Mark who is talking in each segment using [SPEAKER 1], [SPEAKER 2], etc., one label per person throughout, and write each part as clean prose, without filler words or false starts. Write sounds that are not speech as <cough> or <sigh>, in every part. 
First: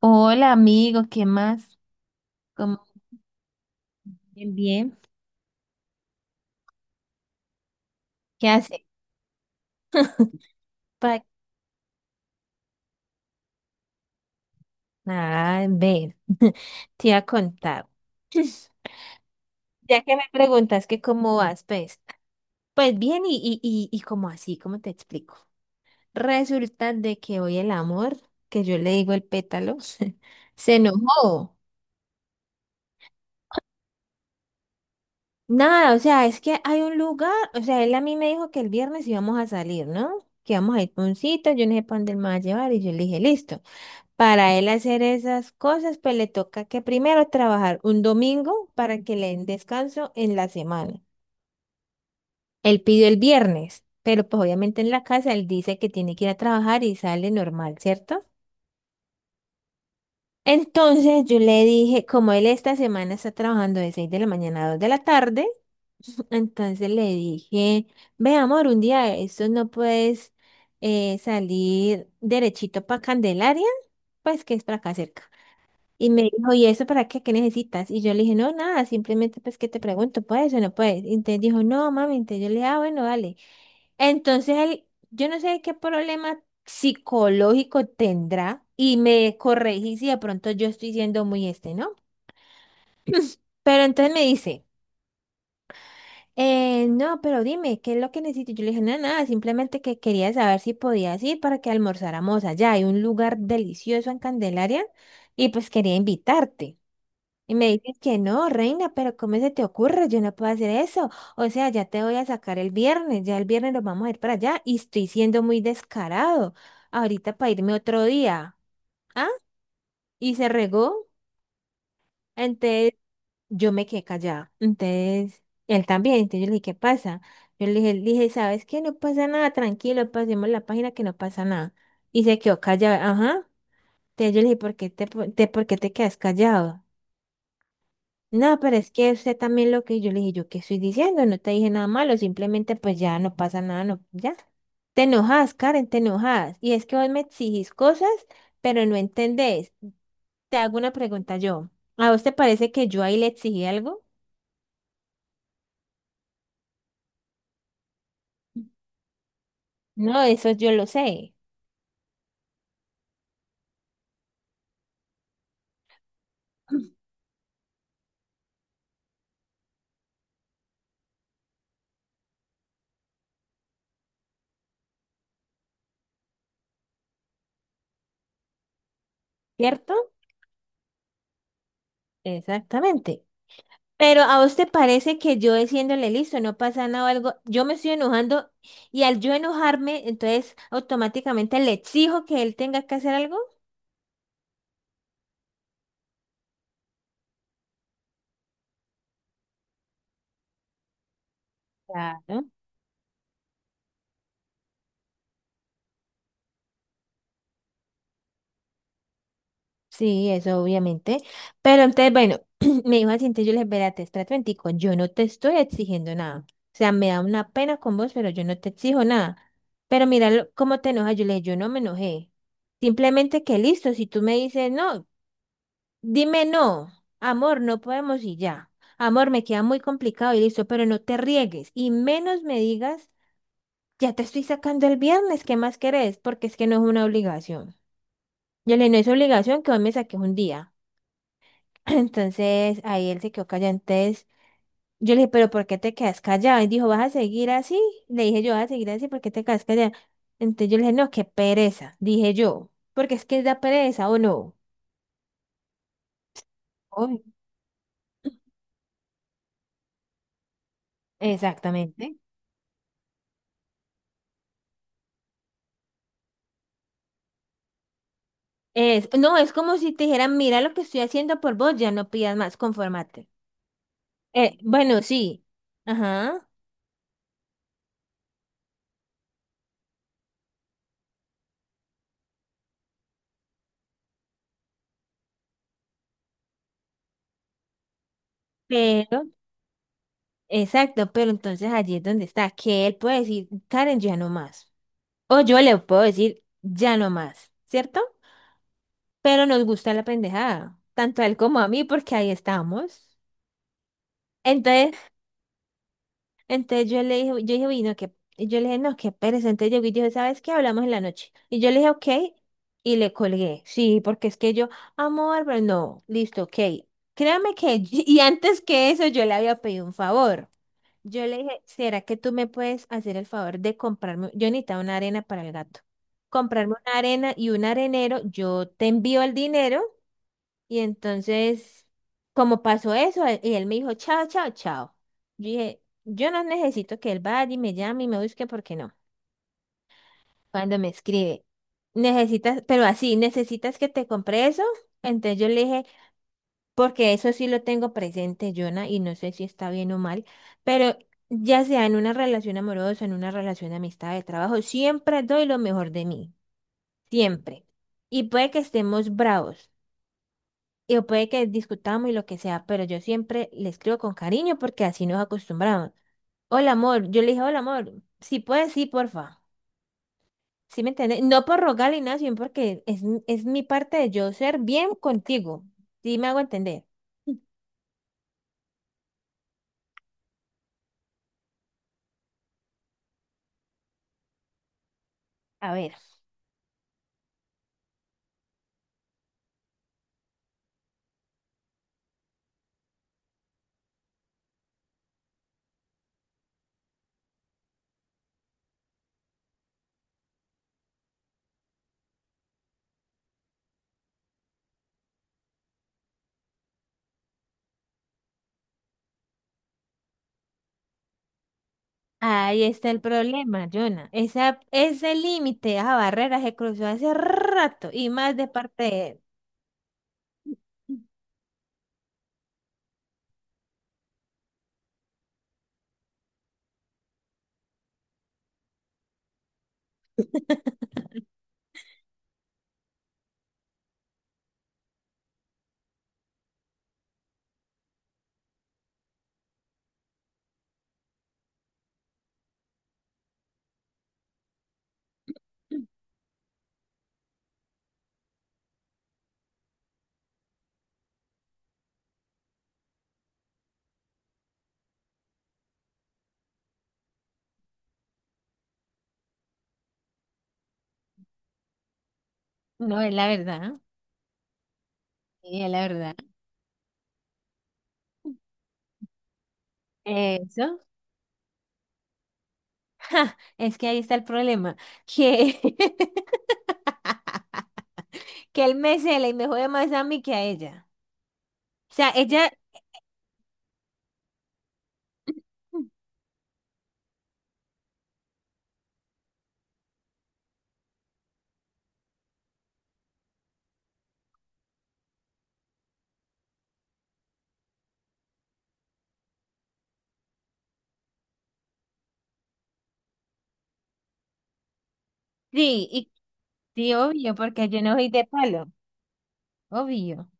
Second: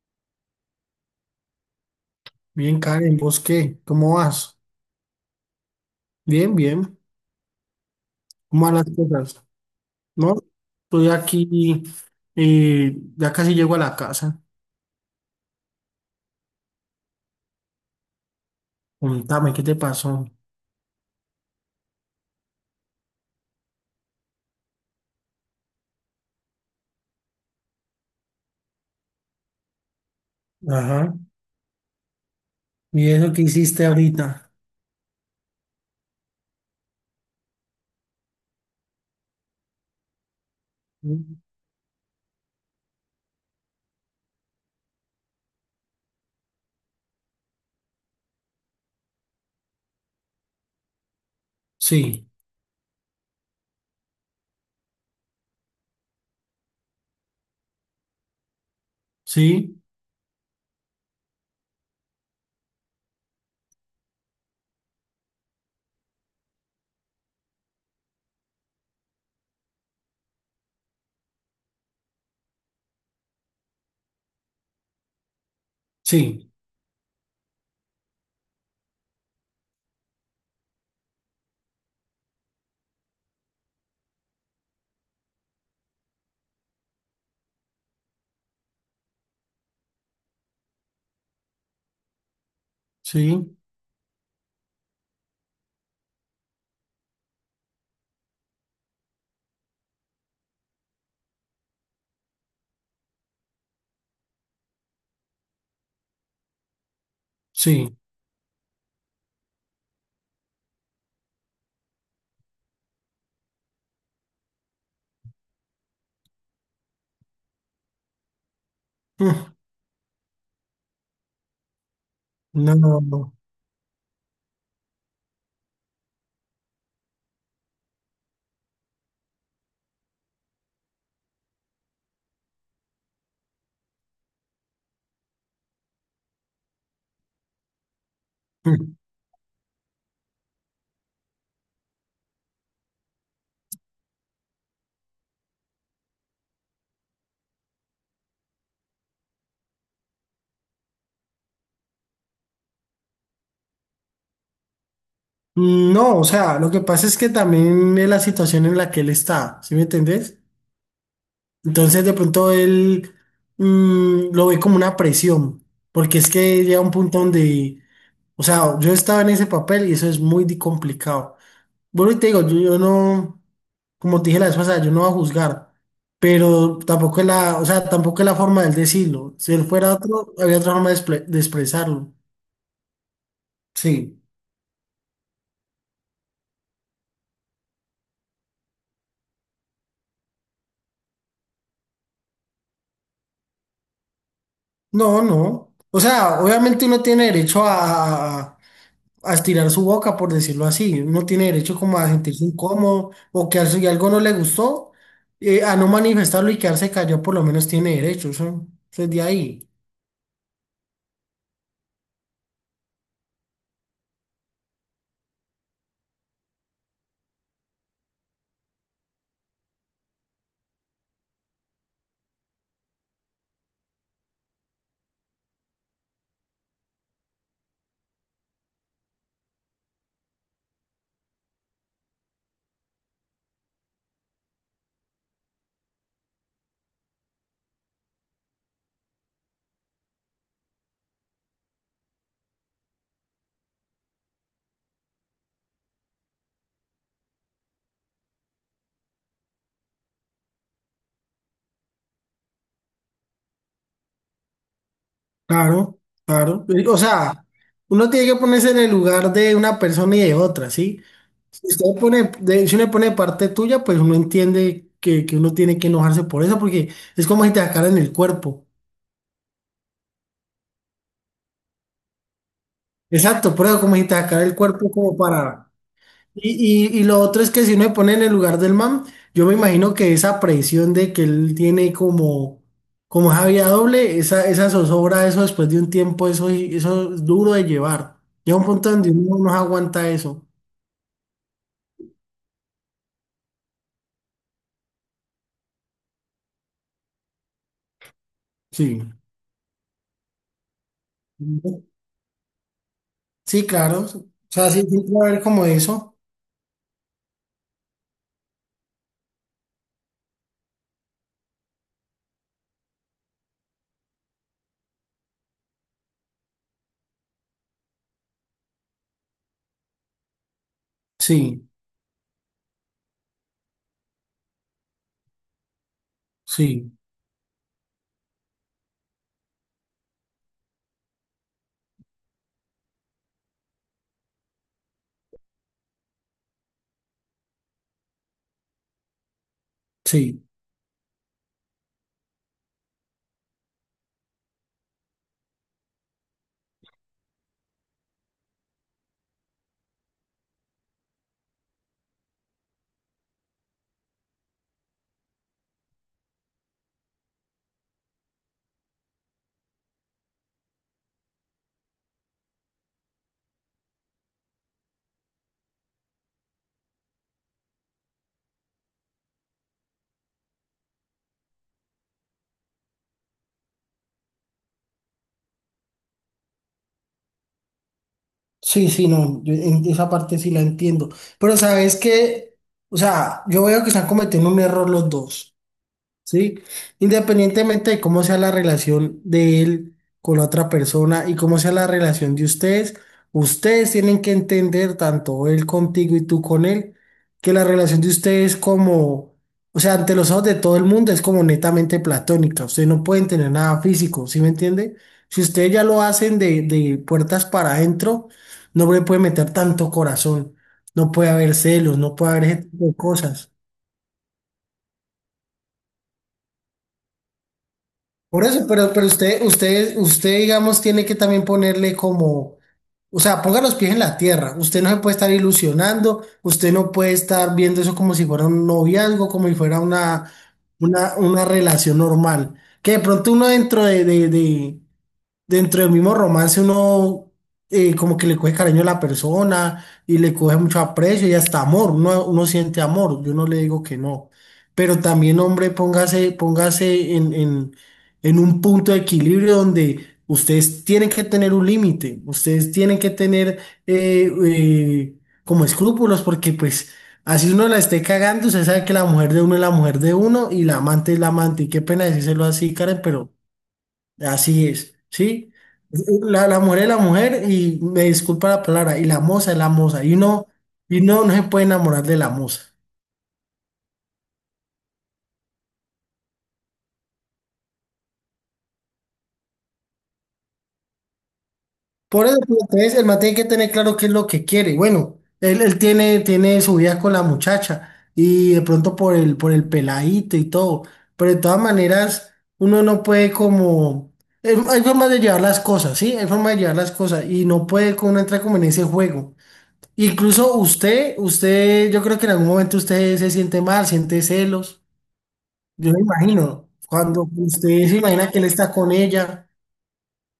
[SPEAKER 1] Hola amigo, ¿qué más?
[SPEAKER 2] Bien,
[SPEAKER 1] ¿Cómo
[SPEAKER 2] Karen, ¿vos qué? ¿Cómo
[SPEAKER 1] bien,
[SPEAKER 2] vas?
[SPEAKER 1] bien?
[SPEAKER 2] Bien, bien.
[SPEAKER 1] ¿Qué
[SPEAKER 2] ¿Cómo van
[SPEAKER 1] hace?
[SPEAKER 2] las cosas? No, estoy
[SPEAKER 1] Pa-
[SPEAKER 2] aquí, ya casi llego a la casa.
[SPEAKER 1] Nada, ver, <laughs> te iba a contar. <laughs>
[SPEAKER 2] Contame, ¿qué te
[SPEAKER 1] Ya que me
[SPEAKER 2] pasó?
[SPEAKER 1] preguntas que cómo vas, pues, pues bien y como así, ¿cómo te explico? Resulta de que hoy el amor, que yo le digo el pétalo, <laughs> se
[SPEAKER 2] Ajá.
[SPEAKER 1] enojó.
[SPEAKER 2] ¿Y eso que hiciste ahorita?
[SPEAKER 1] Nada, o sea, es que hay un lugar, o sea, él a mí me dijo que el viernes íbamos a salir, ¿no? Que íbamos a ir pa' un sitio, yo no sé para dónde él me va a llevar y yo le dije, listo. Para él hacer esas cosas, pues le toca que primero trabajar un domingo para que le den descanso en la semana.
[SPEAKER 2] Sí,
[SPEAKER 1] Él pidió el viernes, pero pues obviamente en la casa él dice que tiene que ir a trabajar y sale normal, ¿cierto?
[SPEAKER 2] sí,
[SPEAKER 1] Entonces yo le dije, como él esta semana está trabajando de 6 de la mañana a 2 de la tarde, <laughs> entonces le dije, ve amor, un día de estos no puedes salir derechito para Candelaria, pues que es para acá cerca. Y me
[SPEAKER 2] sí,
[SPEAKER 1] dijo, ¿y eso para qué? ¿Qué necesitas? Y yo le dije, no, nada, simplemente pues que te pregunto, ¿puedes o no puedes? Y entonces dijo, no, mami, entonces yo le dije, ah, bueno, vale. Entonces él, yo no sé qué problema psicológico tendrá y me corregí si de pronto yo estoy siendo muy este, ¿no?
[SPEAKER 2] sí,
[SPEAKER 1] Pero entonces me dice, no, pero dime, ¿qué es lo que necesito? Yo le dije, no, nada, simplemente que quería saber si podías ir para que almorzáramos allá. Hay un lugar delicioso en Candelaria y pues quería invitarte. Y me
[SPEAKER 2] sí.
[SPEAKER 1] dices que no, reina, pero ¿cómo se te ocurre? Yo no puedo hacer eso. O sea, ya te voy a sacar el viernes, ya el viernes nos vamos a ir para allá y estoy siendo muy descarado. Ahorita para irme otro día. ¿Ah?
[SPEAKER 2] Mm.
[SPEAKER 1] Y se regó.
[SPEAKER 2] No,
[SPEAKER 1] Entonces
[SPEAKER 2] no, no.
[SPEAKER 1] yo me quedé callada. Entonces él también. Entonces yo le dije, ¿qué pasa? Yo le dije, ¿sabes qué? No pasa nada, tranquilo, pasemos la página que no pasa nada. Y se quedó callado. Ajá. Entonces yo le dije, ¿por qué por qué te quedas callado? No, pero es
[SPEAKER 2] Mm.
[SPEAKER 1] que usted también lo que yo le dije, yo qué estoy diciendo, no te dije nada malo, simplemente pues ya no pasa nada, no, ya. Te enojas, Karen, te enojas. Y es que vos me exigís cosas, pero no entendés. Te hago una pregunta yo. ¿A vos te parece que yo ahí le exigí algo?
[SPEAKER 2] No, o sea, lo que pasa es que también es la situación en la que él está, ¿sí me
[SPEAKER 1] No,
[SPEAKER 2] entendés?
[SPEAKER 1] eso yo lo sé.
[SPEAKER 2] Entonces de pronto él lo ve como una presión, porque es que llega un
[SPEAKER 1] <clears throat>
[SPEAKER 2] punto donde, o sea, yo estaba en ese papel y eso es muy complicado. Bueno, y te digo, yo no, como te dije la vez pasada, yo no voy a juzgar, pero tampoco es la, o sea, tampoco es la forma de decirlo. Si él
[SPEAKER 1] ¿Cierto?
[SPEAKER 2] fuera otro, había otra forma de, de expresarlo.
[SPEAKER 1] Exactamente.
[SPEAKER 2] Sí.
[SPEAKER 1] Pero a vos te parece que yo diciéndole listo, no pasa nada o algo, yo me estoy enojando y al yo enojarme, entonces automáticamente le exijo que él tenga que hacer algo.
[SPEAKER 2] No, no. O sea, obviamente uno tiene derecho a estirar su boca, por decirlo así. Uno tiene derecho como a sentirse
[SPEAKER 1] Claro.
[SPEAKER 2] incómodo o que si algo no le gustó, a no manifestarlo y quedarse callado, por lo menos tiene derecho. Eso es de ahí.
[SPEAKER 1] Sí, eso obviamente. Pero entonces, bueno, <clears throat> me dijo así, entonces yo le dije, espérate, espérate, momentico, yo no te estoy exigiendo nada. O sea, me da una pena con vos, pero yo no te exijo nada. Pero mira cómo te enojas. Yo le dije, yo no me enojé. Simplemente que listo, si tú me dices, no, dime no, amor, no podemos y ya. Amor, me queda muy complicado y listo, pero no te riegues. Y menos me digas, ya te estoy sacando el viernes, ¿qué más querés? Porque es que no es una obligación. Yo le dije, no es obligación que hoy me saques un día. <clears throat> Entonces ahí él se quedó callado. Entonces yo le dije, pero ¿por qué te quedas callado? Y dijo, ¿vas a seguir así? Le dije yo, ¿vas a seguir así? ¿Por qué te quedas callado? Entonces yo le dije, no, qué pereza, dije yo, porque es que da pereza o no.
[SPEAKER 2] Claro, claro. O
[SPEAKER 1] Uy.
[SPEAKER 2] sea, uno tiene que ponerse en el lugar de una persona y de otra, ¿sí? Si usted
[SPEAKER 1] Exactamente.
[SPEAKER 2] pone, si uno pone parte tuya, pues uno entiende que uno tiene que enojarse por eso, porque es como si te sacaran el cuerpo.
[SPEAKER 1] Es, no, es como si te dijeran, mira lo que estoy haciendo por vos, ya no pidas más, conformate.
[SPEAKER 2] Exacto, pero como si te sacaran el cuerpo
[SPEAKER 1] Bueno,
[SPEAKER 2] como
[SPEAKER 1] sí,
[SPEAKER 2] para...
[SPEAKER 1] ajá,
[SPEAKER 2] Y lo otro es que si uno se pone en el lugar del man, yo me imagino que esa presión de que él tiene como, como esa vía doble, esa zozobra, eso después de un tiempo, eso es duro de llevar. Llega un punto donde
[SPEAKER 1] pero,
[SPEAKER 2] uno no aguanta eso.
[SPEAKER 1] exacto, pero entonces allí es donde está, que él puede decir, Karen, ya no más. O yo le puedo decir, ya no más, ¿cierto?
[SPEAKER 2] Sí.
[SPEAKER 1] Pero nos gusta la pendejada, tanto a él como a mí, porque ahí estamos.
[SPEAKER 2] Sí, claro. O sea, sí,
[SPEAKER 1] Entonces,
[SPEAKER 2] siempre va a haber como eso.
[SPEAKER 1] entonces yo le dije, yo dije, uy, no, qué, y yo le dije, no, qué pereza. Entonces llegó y dijo, ¿sabes qué? Hablamos en la noche. Y yo le dije, ok, y le colgué. Sí, porque es que yo, amor, pero no, listo, ok. Créame que, <laughs> y antes que eso, yo le había pedido un favor. Yo le dije,
[SPEAKER 2] Sí,
[SPEAKER 1] ¿será que tú me puedes hacer el favor de comprarme? Yo necesitaba una arena para el gato. Comprarme
[SPEAKER 2] sí,
[SPEAKER 1] una arena y un arenero, yo te envío el dinero. Y entonces, como pasó eso, él me dijo, chao, chao, chao. Yo dije, yo no necesito que él vaya y me llame y me busque porque no.
[SPEAKER 2] sí.
[SPEAKER 1] Cuando me escribe, necesitas, pero así, necesitas que te compre eso. Entonces yo le dije, porque eso sí lo tengo presente, Jonah, y no sé si está bien o mal, pero ya sea en una relación amorosa, en una relación de amistad, de trabajo, siempre doy lo mejor de mí, siempre. Y puede que estemos bravos. Y o puede que discutamos y lo que sea, pero yo siempre le escribo con cariño porque así nos acostumbramos. Hola, amor. Yo le dije, hola, amor. Si puedes, sí, porfa. ¿Sí me entiendes? No por rogarle nada, sino porque es, es mi parte de yo ser bien contigo. ¿Sí me hago entender?
[SPEAKER 2] Sí, sí, no. Yo en esa parte sí la entiendo. Pero sabes que, o sea, yo veo que están cometiendo un error los dos.
[SPEAKER 1] A ver.
[SPEAKER 2] ¿Sí? Independientemente de cómo sea la relación de él con la otra persona y cómo sea la relación de ustedes, ustedes tienen que entender, tanto él contigo y tú con él, que la relación de ustedes como, o sea, ante los ojos de todo el mundo es como netamente platónica, ustedes no pueden tener nada físico, ¿sí me entiende? Si ustedes ya lo hacen de puertas para adentro, no le puede meter tanto corazón, no puede haber celos, no puede haber
[SPEAKER 1] Ahí
[SPEAKER 2] ese tipo
[SPEAKER 1] está
[SPEAKER 2] de
[SPEAKER 1] el
[SPEAKER 2] cosas.
[SPEAKER 1] problema, Jonah. Esa, ese límite, esa barrera se cruzó hace rato y más
[SPEAKER 2] Por
[SPEAKER 1] de
[SPEAKER 2] eso,
[SPEAKER 1] parte de
[SPEAKER 2] pero
[SPEAKER 1] él.
[SPEAKER 2] usted, digamos, tiene que también ponerle como, o sea, ponga los pies en la tierra. Usted no se puede estar ilusionando, usted no puede estar viendo eso como si fuera un noviazgo, como si fuera una,
[SPEAKER 1] <laughs>
[SPEAKER 2] una, una relación normal. Que de pronto uno dentro dentro del mismo romance uno como que le coge cariño a la persona y le coge mucho aprecio y hasta amor, uno, uno siente amor, yo no le digo que no, pero también hombre, póngase, póngase en un punto de equilibrio donde ustedes tienen que tener un límite, ustedes tienen que tener eh, eh, como escrúpulos porque pues... Así uno la esté cagando, usted sabe que la mujer de uno es la mujer de uno y la amante es la amante. Y qué pena decírselo así,
[SPEAKER 1] No,
[SPEAKER 2] Karen,
[SPEAKER 1] es la
[SPEAKER 2] pero
[SPEAKER 1] verdad.
[SPEAKER 2] así es, ¿sí?
[SPEAKER 1] Y es la verdad.
[SPEAKER 2] La mujer es la mujer y me disculpa la palabra, y la moza es la moza, y uno,
[SPEAKER 1] Eso.
[SPEAKER 2] y no se puede enamorar de la moza.
[SPEAKER 1] <laughs> Ja, es que ahí está el problema, que, <laughs> que él me cela y me jode más a mí que a ella. O sea,
[SPEAKER 2] Por eso,
[SPEAKER 1] ella,
[SPEAKER 2] pues, entonces, el man tiene que tener claro qué es lo que quiere. Bueno, él tiene, tiene su vida con la muchacha y de pronto por por el peladito y todo, pero de todas maneras, uno no puede como... Hay formas de llevar las cosas, ¿sí? Hay formas de llevar las cosas y no puede como uno entrar como en ese juego. Incluso usted, yo creo que en algún momento usted se siente mal, siente celos.
[SPEAKER 1] sí,
[SPEAKER 2] Yo me
[SPEAKER 1] y
[SPEAKER 2] imagino,
[SPEAKER 1] sí,
[SPEAKER 2] cuando
[SPEAKER 1] obvio, porque yo
[SPEAKER 2] usted
[SPEAKER 1] no
[SPEAKER 2] se
[SPEAKER 1] soy de
[SPEAKER 2] imagina que él
[SPEAKER 1] palo,
[SPEAKER 2] está con ella,
[SPEAKER 1] obvio.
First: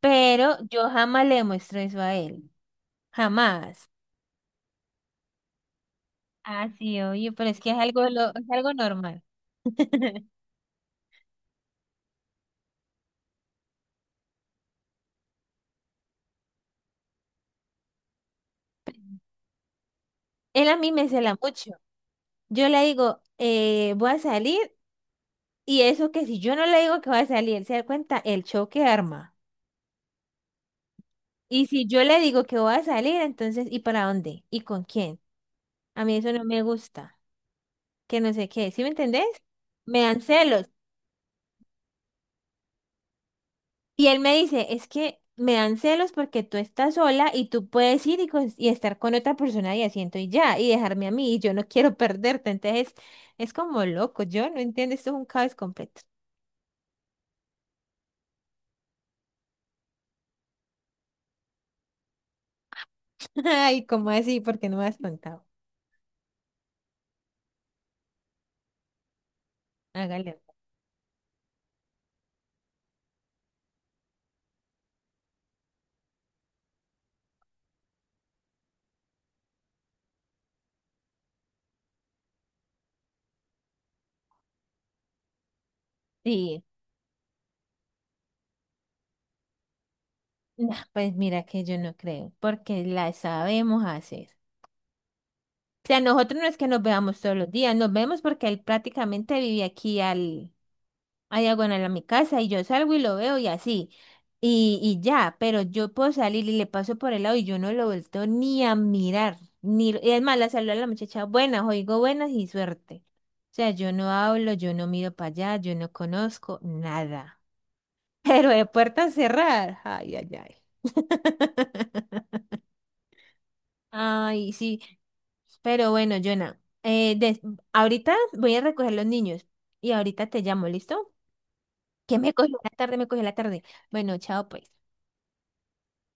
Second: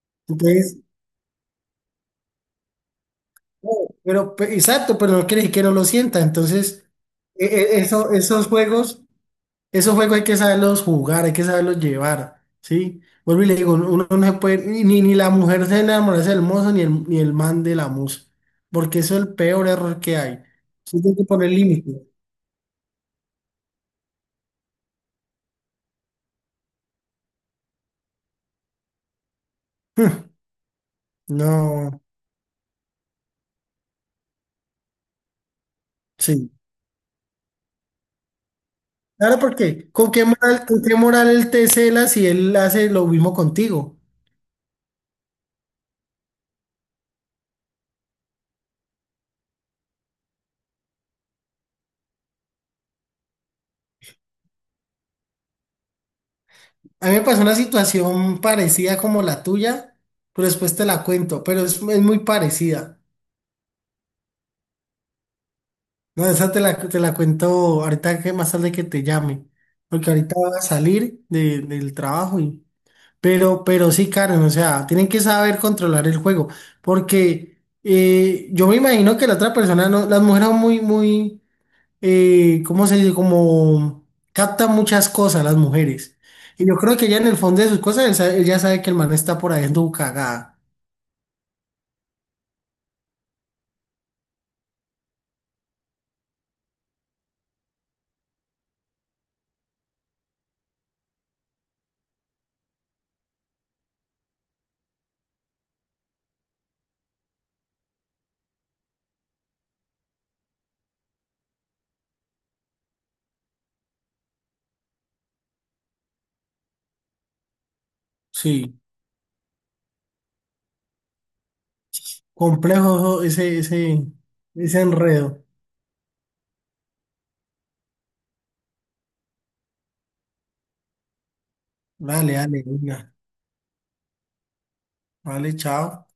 [SPEAKER 1] Pero
[SPEAKER 2] entonces,
[SPEAKER 1] yo jamás le muestro eso a él, jamás.
[SPEAKER 2] oh, pero exacto, pero no quiere decir que no lo sienta.
[SPEAKER 1] Ah,
[SPEAKER 2] Entonces,
[SPEAKER 1] sí, obvio, pero es que es algo,
[SPEAKER 2] eso,
[SPEAKER 1] es algo normal.
[SPEAKER 2] esos juegos hay
[SPEAKER 1] <laughs>
[SPEAKER 2] que saberlos jugar, hay que saberlos llevar, ¿sí? Vuelvo y le digo, uno no se puede, ni la mujer se enamorarse del mozo, ni el man de la musa, porque eso es el peor error que hay.
[SPEAKER 1] Él a mí
[SPEAKER 2] Sí,
[SPEAKER 1] me
[SPEAKER 2] hay que
[SPEAKER 1] cela
[SPEAKER 2] poner
[SPEAKER 1] mucho.
[SPEAKER 2] límites.
[SPEAKER 1] Yo le digo, voy a salir, y eso que si yo no le digo que voy a salir, se da cuenta el choque arma. Y si
[SPEAKER 2] No,
[SPEAKER 1] yo le digo que voy a salir, entonces, ¿y para dónde? ¿Y con quién? A mí eso no
[SPEAKER 2] sí.
[SPEAKER 1] me gusta, que no sé qué, ¿sí me entendés?
[SPEAKER 2] Claro, porque
[SPEAKER 1] Me dan celos.
[SPEAKER 2] con qué moral él te cela si él hace lo mismo contigo?
[SPEAKER 1] Y él me dice, es que me dan celos porque tú estás sola y tú puedes ir y, y estar con otra persona y asiento y ya, y dejarme a mí, y yo no <laughs> quiero perderte. Entonces, es como loco, yo no entiendo, esto es un caos completo.
[SPEAKER 2] A mí me pasó una situación parecida como la tuya, pero después te la cuento, pero es muy parecida.
[SPEAKER 1] <laughs> Ay, ¿cómo así? ¿Por qué no me has contado?
[SPEAKER 2] No, esa te la cuento ahorita que más tarde que te llame, porque ahorita
[SPEAKER 1] Hágale.
[SPEAKER 2] voy a salir del trabajo y... pero sí, Karen, o sea, tienen que saber controlar el juego, porque yo me imagino que la otra persona no, las mujeres son muy, muy ¿cómo se dice? Como capta muchas cosas las mujeres.
[SPEAKER 1] Sí,
[SPEAKER 2] Y yo creo que ella en el fondo de sus cosas, ella sabe que el man está por ahí en tu cagada.
[SPEAKER 1] no, pues mira que yo no creo, porque la sabemos hacer. Sea, nosotros no es que nos veamos todos los días, nos vemos porque él prácticamente vive aquí al, a diagonal a mi casa y yo salgo y lo veo y así. Y ya, pero yo puedo salir y le paso por el lado y yo no lo vuelto ni a mirar. Ni, y es más, la saludo a la muchacha, buenas, oigo buenas y suerte. O sea, yo no hablo, yo no miro para allá, yo no conozco nada. <laughs> Pero de
[SPEAKER 2] Sí,
[SPEAKER 1] puertas cerradas, ay, ay, ay. <laughs>
[SPEAKER 2] complejo ese, ese,
[SPEAKER 1] Ay,
[SPEAKER 2] ese
[SPEAKER 1] sí.
[SPEAKER 2] enredo.
[SPEAKER 1] Pero bueno, Jonah, ahorita voy a recoger los niños y ahorita te llamo, ¿listo? Que me
[SPEAKER 2] Dale,
[SPEAKER 1] <laughs> cogió
[SPEAKER 2] dale,
[SPEAKER 1] la tarde,
[SPEAKER 2] venga.
[SPEAKER 1] me cogió la tarde. Bueno, chao, pues.
[SPEAKER 2] Vale, chao.